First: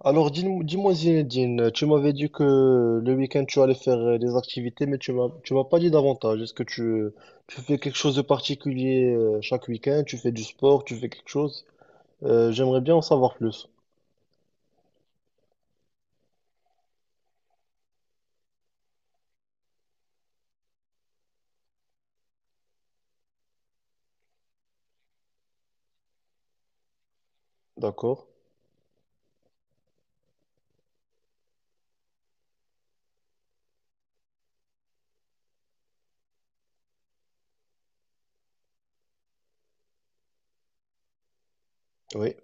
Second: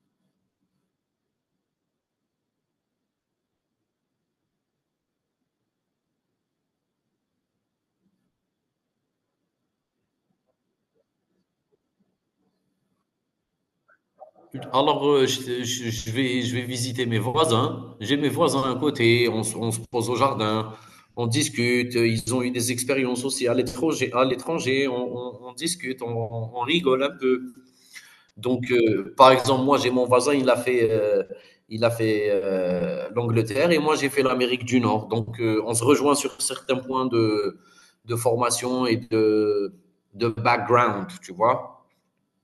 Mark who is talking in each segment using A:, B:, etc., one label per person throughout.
A: Alors, dis-moi, dis-moi, Zinedine, tu m'avais dit que le week-end tu allais faire des activités, mais tu m'as pas dit davantage. Tu fais quelque chose de particulier chaque week-end? Tu fais du sport? Tu fais quelque chose? J'aimerais bien en savoir plus.
B: Je vais visiter mes voisins. J'ai mes voisins à côté. On se pose au jardin. On discute. Ils ont eu des expériences aussi à l'étranger. À l'étranger, on discute. On rigole un peu.
A: D'accord.
B: Donc, par exemple, moi, j'ai mon voisin. Il a fait l'Angleterre et moi, j'ai fait l'Amérique du Nord. Donc, on se rejoint sur certains points de formation de background, tu vois.
A: Oui.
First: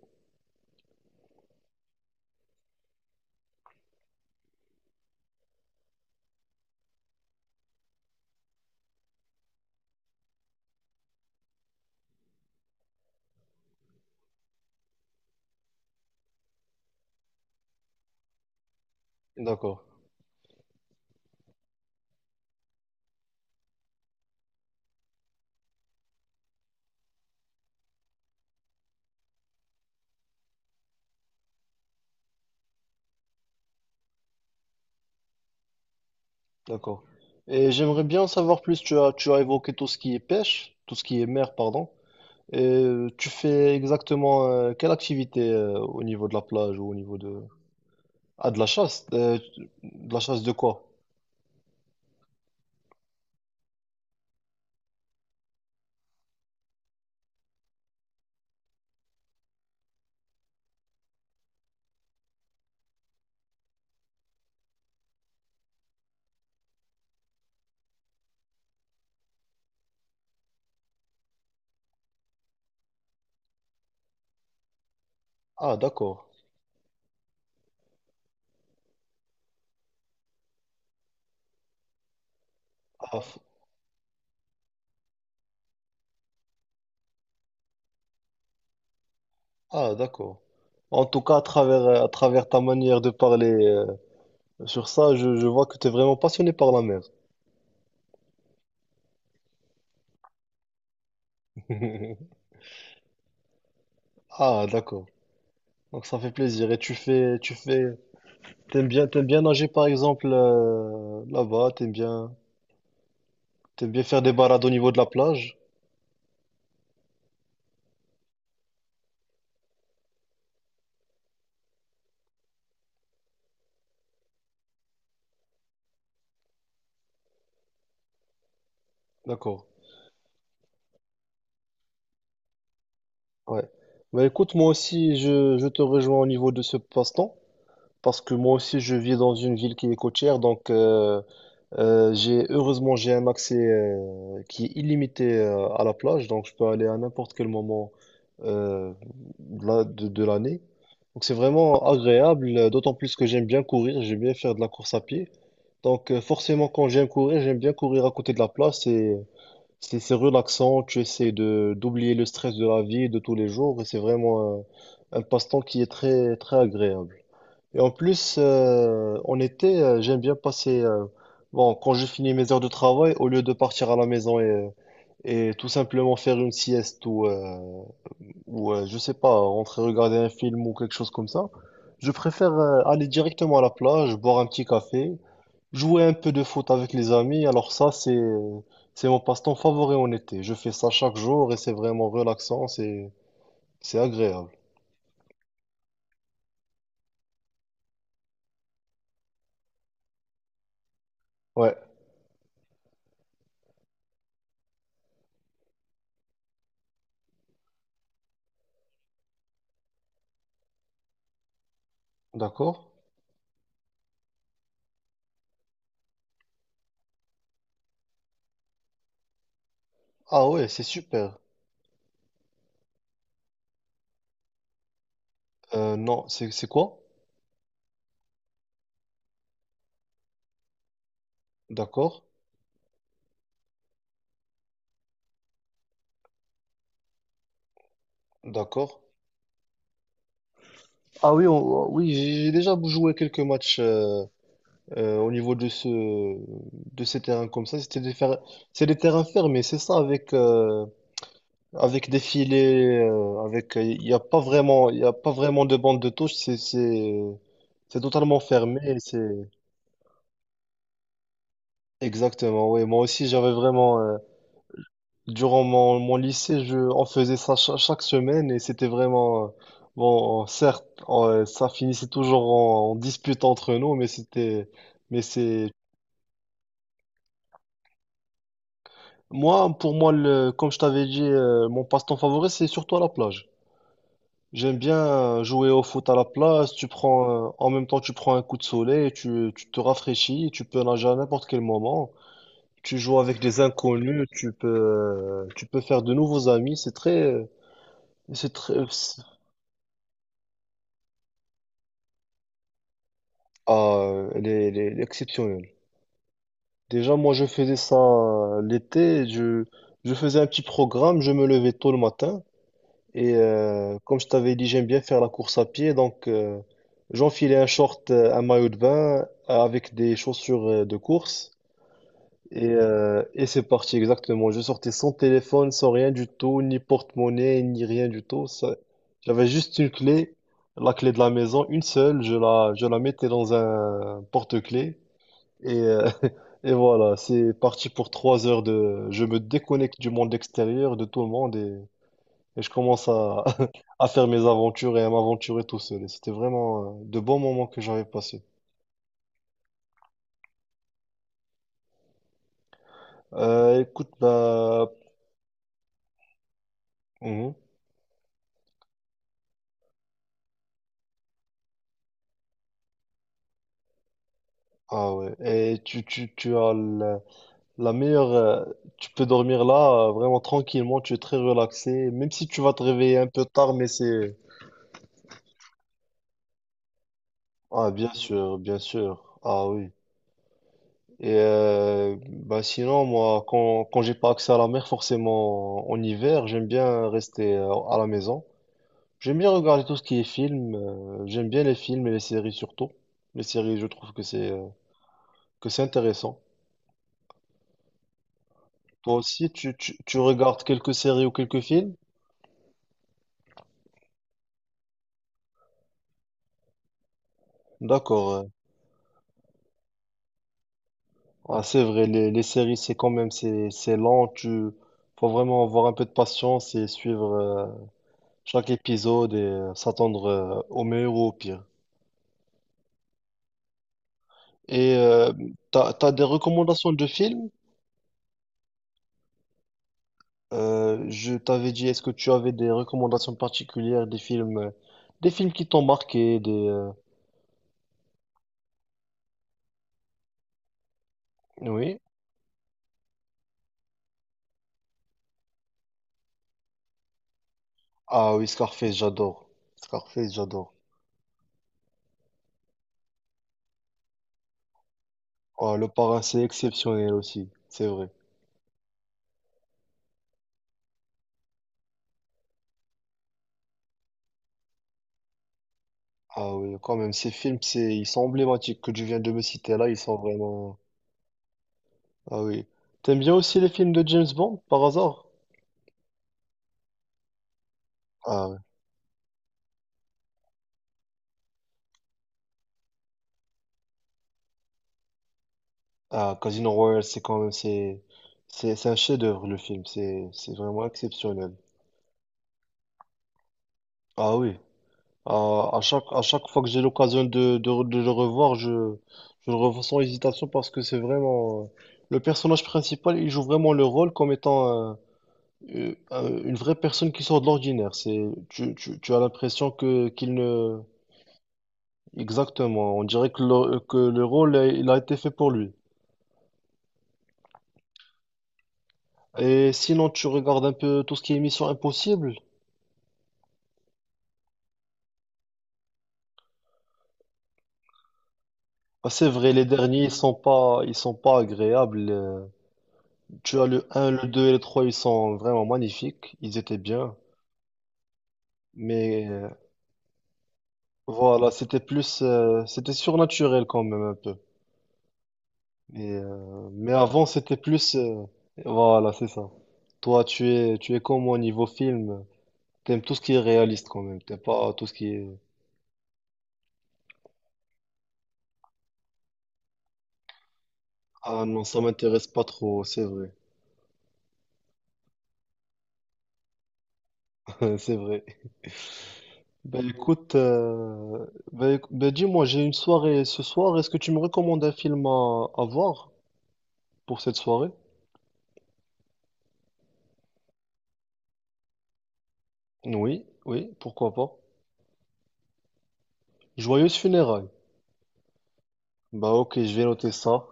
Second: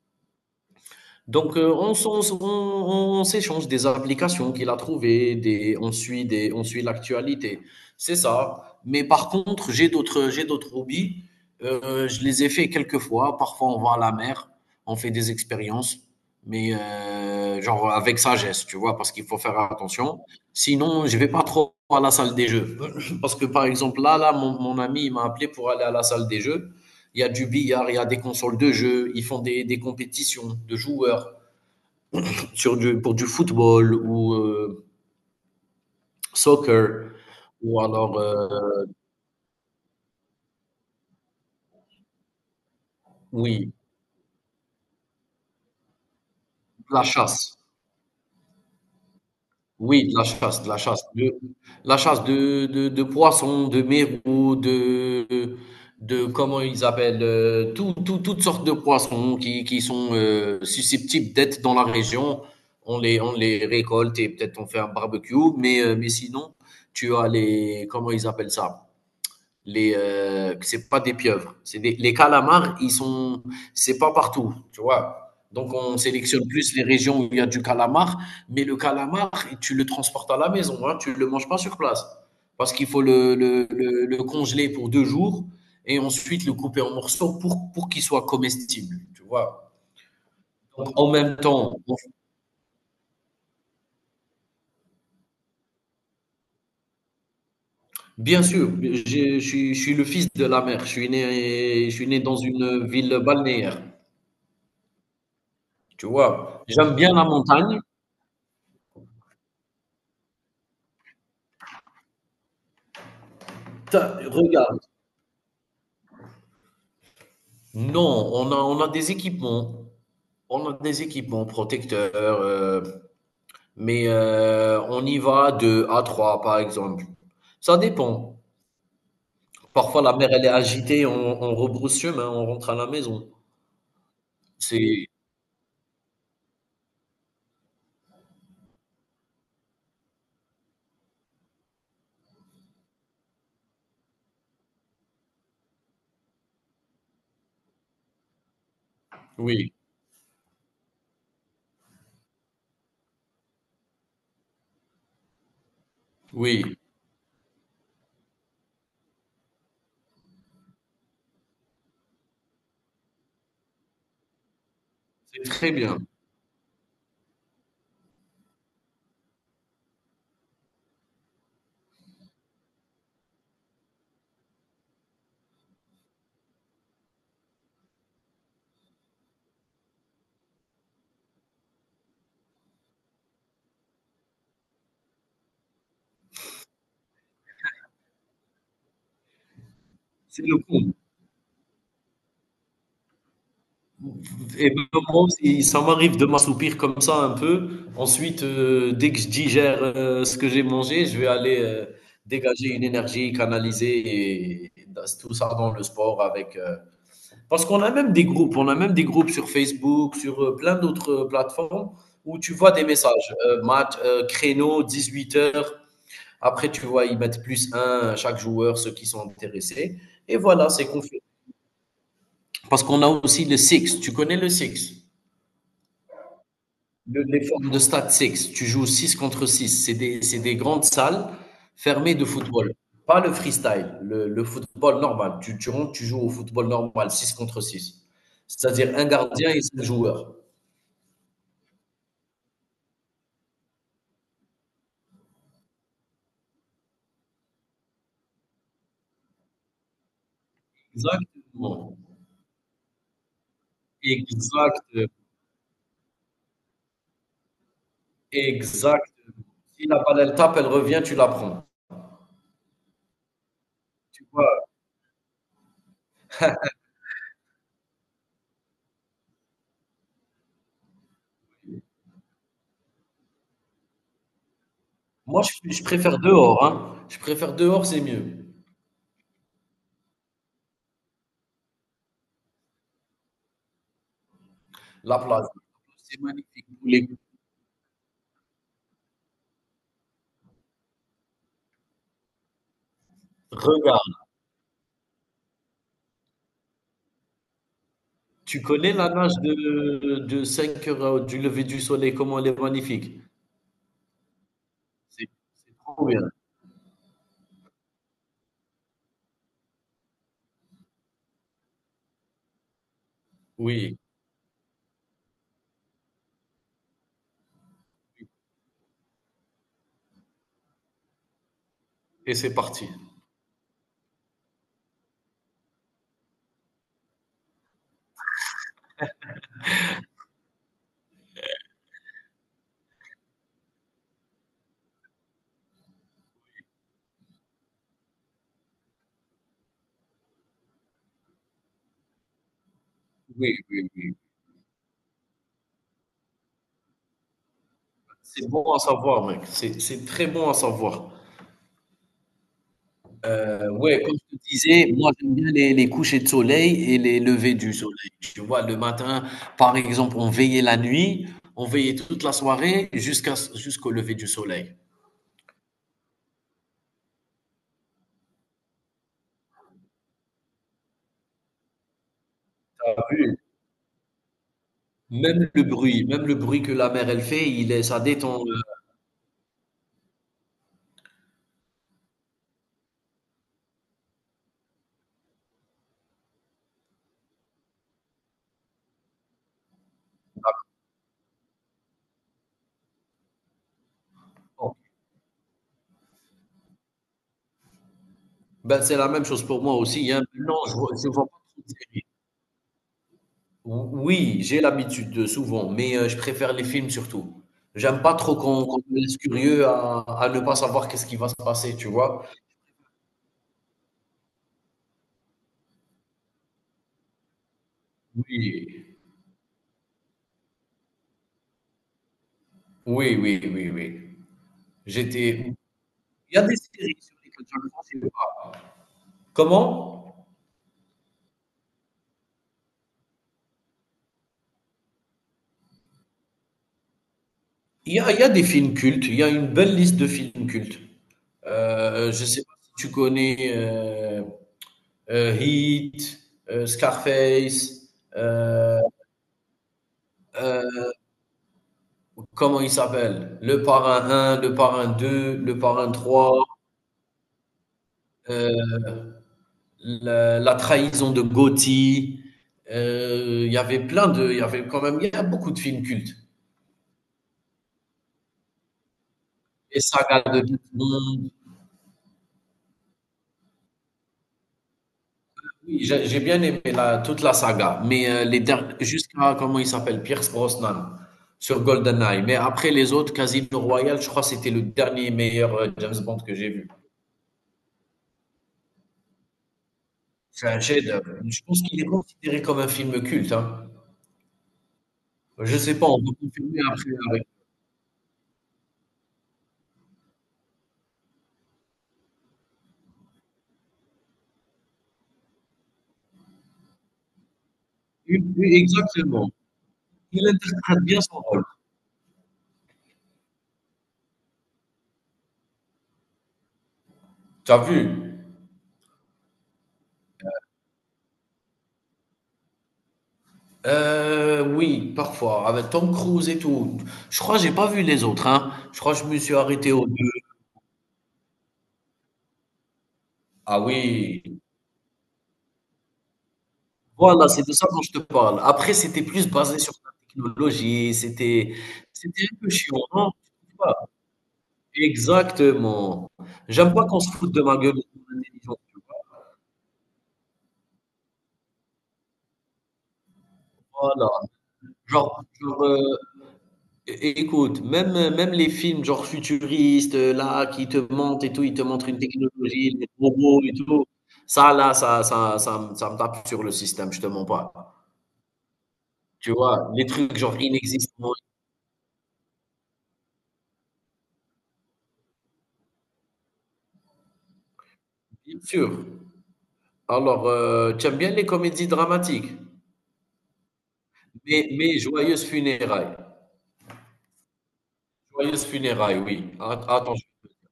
B: Donc, on s'échange des applications qu'il a trouvées, on suit on suit l'actualité. C'est ça. Mais par contre, j'ai d'autres hobbies. Je les ai fait quelques fois. Parfois, on va à la mer, on fait des expériences, mais genre avec sagesse, tu vois, parce qu'il faut faire
A: D'accord.
B: attention. Sinon, je vais pas trop à la salle des jeux. Parce que, par exemple, là, mon ami, il m'a appelé pour aller à la salle des jeux. Il y a du billard, il y a des consoles de jeux, ils font des compétitions de joueurs sur pour du football ou
A: D'accord.
B: soccer,
A: Et
B: ou
A: j'aimerais
B: alors,
A: bien en savoir plus. Tu as évoqué tout ce qui est pêche, tout ce qui est mer, pardon. Et tu
B: oui,
A: fais exactement quelle activité au niveau de la plage ou au
B: la
A: niveau de...
B: chasse.
A: Ah, de la chasse.
B: Oui,
A: De la chasse de
B: de la
A: quoi?
B: chasse, la chasse de poissons, de mérous, de comment ils appellent, toutes sortes de poissons qui sont susceptibles d'être dans la région. On les récolte et peut-être on fait un barbecue, mais sinon, tu as les, comment ils appellent ça? Les c'est pas des pieuvres. Les calamars, c'est pas partout, tu vois. Donc
A: Ah,
B: on
A: d'accord.
B: sélectionne plus les régions où il y a du calamar, mais le calamar, tu le transportes à la maison, hein, tu le manges pas sur place, parce qu'il faut
A: Ah, f-
B: le congeler pour 2 jours et ensuite le couper en morceaux pour qu'il soit comestible, tu vois.
A: ah, d'accord.
B: Donc,
A: En
B: en
A: tout
B: même
A: cas,
B: temps,
A: à travers ta manière de parler sur ça, je vois que tu es vraiment passionné par la mer.
B: bien sûr, je suis le fils de la mer. Je suis né dans une ville balnéaire.
A: Ah, d'accord.
B: Tu
A: Donc ça fait
B: vois,
A: plaisir.
B: j'aime bien la
A: Tu
B: montagne.
A: fais, t'aimes bien nager par exemple là-bas, t'aimes bien
B: Ta
A: faire des balades au
B: regarde,
A: niveau de la plage.
B: non, on a des équipements, on a des équipements protecteurs, on y va de à 3 par exemple. Ça dépend.
A: D'accord.
B: Parfois la mer elle est agitée, on rebrousse chemin, on rentre à la maison.
A: Ouais. Bah écoute, moi
B: C'est
A: aussi, je te rejoins au niveau de ce passe-temps, parce que moi aussi, je vis dans une ville qui est côtière, donc j'ai heureusement j'ai un accès qui est illimité à la plage, donc je peux aller à n'importe quel moment euh,
B: oui,
A: de l'année. Donc c'est vraiment agréable, d'autant plus que j'aime bien courir, j'aime bien faire de la course à pied. Donc forcément,
B: oui,
A: quand j'aime courir, j'aime bien courir à côté de la plage, c'est relaxant, tu essaies de d'oublier le stress de la vie de tous les jours et c'est vraiment un
B: c'est
A: passe-temps
B: très
A: qui est
B: bien.
A: très très agréable. Et en plus, en été, j'aime bien passer. Bon, quand je finis mes heures de travail, au lieu de partir à la maison et tout simplement faire une sieste ou je sais pas, rentrer regarder un film ou quelque chose comme ça, je préfère aller directement à la plage, boire un petit café. Jouer un peu de foot avec les amis, c'est mon passe-temps favori en été.
B: C'est
A: Je
B: le
A: fais ça
B: coup.
A: chaque jour et c'est vraiment relaxant, c'est agréable.
B: Et ben, moi aussi, ça m'arrive de m'assoupir comme ça un peu. Ensuite, dès que je digère ce que j'ai mangé, je vais aller
A: Ouais,
B: dégager une énergie, canaliser et tout ça dans le sport avec. Parce qu'on a même des groupes, on a même des groupes sur Facebook, sur plein d'autres plateformes où tu vois
A: d'accord.
B: des messages, match, créneau, 18 heures. Après, tu vois, ils mettent plus un à chaque joueur, ceux qui sont intéressés. Et
A: Ah ouais,
B: voilà,
A: c'est
B: c'est qu'on
A: super.
B: parce qu'on a aussi le six. Tu connais le six?
A: Non, c'est quoi?
B: Le- les formes de stade 6, tu joues 6 contre 6. C'est des grandes salles fermées
A: D'accord,
B: de football. Pas le freestyle, le football normal. Tu rentres, tu joues au football normal, 6 contre 6. C'est-à-dire
A: d'accord.
B: un gardien et 5 joueurs.
A: Ah oui, oui, j'ai déjà joué quelques matchs au niveau de de ces terrains comme ça. C'est des terrains fermés, c'est ça avec,
B: Exactement.
A: avec des filets, avec, il n'y a pas
B: Exact.
A: vraiment, il y a pas vraiment de bande de touche, c'est totalement fermé,
B: Exact. Si la balle, elle tape, elle revient, tu la prends.
A: exactement, oui. Moi aussi, j'avais vraiment,
B: Tu vois,
A: durant mon lycée, on faisait ça chaque semaine et c'était vraiment, bon, certes, ça finissait toujours en, en dispute entre nous, mais c'est,
B: je préfère dehors. Hein. Je préfère dehors, c'est mieux.
A: moi, pour moi, comme je t'avais dit, mon passe-temps favori, c'est surtout à la plage. J'aime bien
B: La plage,
A: jouer au foot à
B: c'est
A: la
B: magnifique.
A: plage. Tu
B: Les-
A: prends, en même temps, tu prends un coup de soleil, tu te rafraîchis, tu peux nager à n'importe quel moment. Tu joues avec des
B: Regarde.
A: inconnus, tu peux faire de nouveaux amis. C'est
B: Tu
A: très,
B: connais la
A: c'est-
B: nage de 5 heures du lever du soleil, comment elle est magnifique.
A: ah, elle est
B: C'est
A: exceptionnelle.
B: c'est trop bien.
A: Déjà, moi, je faisais ça l'été. Je faisais un petit programme. Je me levais tôt le matin. Et
B: Oui,
A: comme je t'avais dit, j'aime bien faire la course à pied. Donc, j'enfilais un short, un maillot de bain avec des chaussures de course.
B: et c'est parti.
A: Et c'est parti, exactement. Je sortais sans téléphone, sans rien du tout, ni porte-monnaie, ni rien du tout. J'avais juste une clé, la clé de la maison, une seule. Je la mettais dans un porte-clés. Et, euh, et voilà, c'est parti pour trois heures de... Je me déconnecte du monde extérieur, de tout le monde, et je commence
B: Oui, oui,
A: à
B: oui.
A: faire mes aventures et à m'aventurer tout seul. Et c'était vraiment de bons moments que j'avais passés.
B: C'est bon à savoir, mec. C'est très bon à savoir. Ouais,
A: Écoute,
B: comme je te
A: bah,
B: disais, moi j'aime bien les couchers de soleil et les
A: mhm.
B: levées du soleil. Tu vois, le matin, par exemple, on veillait la nuit, on veillait toute la soirée jusqu'au lever du soleil.
A: Ah ouais. Et tu as la meilleure, tu peux dormir là, vraiment tranquillement, tu es très relaxé, même si tu vas te
B: T'as
A: réveiller un
B: vu.
A: peu tard,
B: Même le bruit que la mer elle fait, il est,
A: ah,
B: ça
A: bien
B: détend.
A: sûr, bien sûr. Ah oui. Et bah sinon moi quand j'ai pas accès à la mer forcément en hiver j'aime bien rester à la maison. J'aime bien regarder tout ce qui est film. J'aime bien les films et les séries surtout. Les séries, je trouve
B: euh,
A: que c'est intéressant.
B: Ben, c'est la
A: Toi
B: même chose
A: aussi,
B: pour moi aussi,
A: tu
B: hein. Non,
A: regardes quelques
B: je
A: séries
B: vois
A: ou
B: pas
A: quelques
B: trop de
A: films?
B: séries. Oui, j'ai l'habitude, de souvent, mais je préfère les films surtout. J'aime pas
A: D'accord.
B: trop qu'on me laisse curieux à ne pas savoir qu'est-ce qui va se
A: Ah,
B: passer,
A: c'est
B: tu
A: vrai,
B: vois?
A: les séries, c'est quand même c'est lent. Tu Faut vraiment avoir un peu de patience et suivre chaque
B: Oui.
A: épisode et s'attendre au meilleur ou au pire.
B: Oui, oui, oui, oui.
A: Et
B: J'étais
A: t'as des
B: il y a des
A: recommandations
B: séries
A: de
B: sur lesquelles
A: films?
B: je ne pensais pas. Comment?
A: Je t'avais dit, est-ce que tu avais des recommandations particulières, des films qui t'ont marqué,
B: Il y a des films cultes, il y a une belle liste de films cultes.
A: oui.
B: Je sais pas si tu connais, Heat, Scarface,
A: Ah oui,
B: heu.
A: Scarface, j'adore. Scarface, j'adore.
B: Comment il s'appelle? Le parrain un, le parrain 2, le
A: Ah, Le
B: parrain
A: Parrain, c'est
B: 3.
A: exceptionnel aussi, c'est vrai.
B: euh, la trahison de Gotti. Il y avait plein de. Il y avait quand même il y a beaucoup de films cultes.
A: Ah oui, quand même, ces films, ils sont emblématiques que tu viens de me citer
B: Et
A: là, ils sont
B: saga de tout le
A: vraiment...
B: monde.
A: Ah oui. T'aimes bien aussi les films de James Bond, par hasard?
B: Oui, j'ai bien aimé toute la saga, mais
A: Ah, ouais.
B: jusqu'à comment il s'appelle, Pierce Brosnan sur GoldenEye. Mais après les autres, Casino Royale, je crois que c'était le dernier meilleur James Bond que
A: Ah,
B: j'ai vu.
A: Casino Royale, c'est un chef-d'œuvre,
B: C'est
A: c'est
B: un
A: vraiment
B: chef-d'œuvre. Je
A: exceptionnel.
B: pense qu'il est considéré comme un film culte. Hein.
A: Ah oui,
B: Je sais pas, on va
A: à chaque
B: confirmer
A: fois que j'ai
B: après
A: l'occasion
B: avec
A: de le revoir, je le revois sans hésitation parce que c'est vraiment... le personnage principal, il joue vraiment le rôle comme étant une vraie personne qui sort de l'ordinaire.
B: oui,
A: Tu as
B: exactement.
A: l'impression que
B: Il
A: qu'il ne...
B: interprète bien son rôle.
A: Exactement, on dirait que que le rôle, il a été fait pour lui.
B: T'as vu?
A: Et sinon, tu regardes un peu tout ce qui est Mission Impossible.
B: Oui, parfois, avec Tom Cruise et tout. Je crois que j'ai pas vu les autres, hein. Je crois que je
A: Bah,
B: me
A: c'est
B: suis
A: vrai, les
B: arrêté aux 2.
A: derniers, ils sont pas agréables. Tu
B: Ah
A: as le un,
B: oui.
A: le 2 et le 3, ils sont vraiment magnifiques, ils étaient bien,
B: Voilà, c'est de ça dont je te parle. Après, c'était
A: mais
B: plus basé sur la technologie,
A: voilà,
B: c'était un peu chiant,
A: c'était
B: non? Tu
A: surnaturel
B: trouves
A: quand même un peu.
B: exactement. J'aime pas
A: Mais
B: qu'on se
A: avant,
B: foute de ma gueule.
A: voilà, c'est ça. Toi, tu es comme moi niveau film, t'aimes tout ce qui est réaliste quand
B: Voilà,
A: même, t'aimes pas tout ce qui
B: genre
A: est...
B: heu. Écoute, même les films genre futuristes, là, qui te montrent et tout,
A: Ah
B: ils te
A: non, ça
B: montrent une
A: m'intéresse pas
B: technologie,
A: trop,
B: les
A: c'est vrai,
B: robots et tout. Ça, là, ça, ça me tape sur le système, je te mens pas.
A: c'est vrai.
B: Tu vois,
A: Ben
B: les trucs
A: écoute,
B: genre inexistants,
A: euh, ben, dis-moi, j'ai une soirée ce soir, est-ce que tu me recommandes un film à voir pour cette soirée?
B: bien sûr. Alors, tu aimes bien les comédies dramatiques,
A: Oui, oui, pourquoi pas.
B: mais Joyeuses Funérailles.
A: Joyeuses funérailles.
B: Joyeuses Funérailles,
A: Bah
B: oui.
A: ok, je vais
B: Attends,
A: noter ça.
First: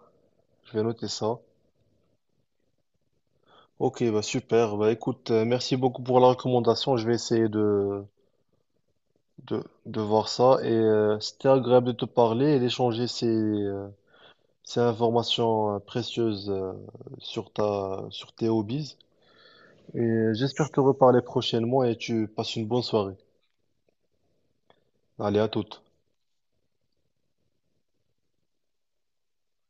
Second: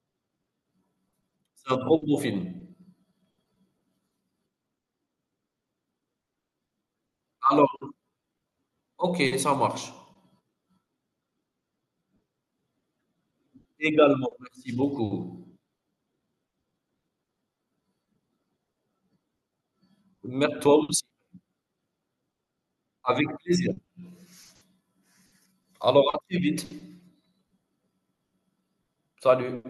A: Je vais noter ça.
B: c'est un trop beau film.
A: Ok, bah super. Bah écoute, merci beaucoup pour la recommandation. Je vais essayer
B: Alors, ok, ça marche.
A: de voir ça. Et c'était agréable de te parler et d'échanger
B: Également, merci
A: ces
B: beaucoup.
A: informations précieuses sur sur tes hobbies. Et
B: Merci
A: j'espère
B: toi
A: te
B: aussi,
A: reparler prochainement et tu passes une bonne soirée.
B: avec plaisir.
A: Allez, à toute.
B: Alors, à très vite. Salut.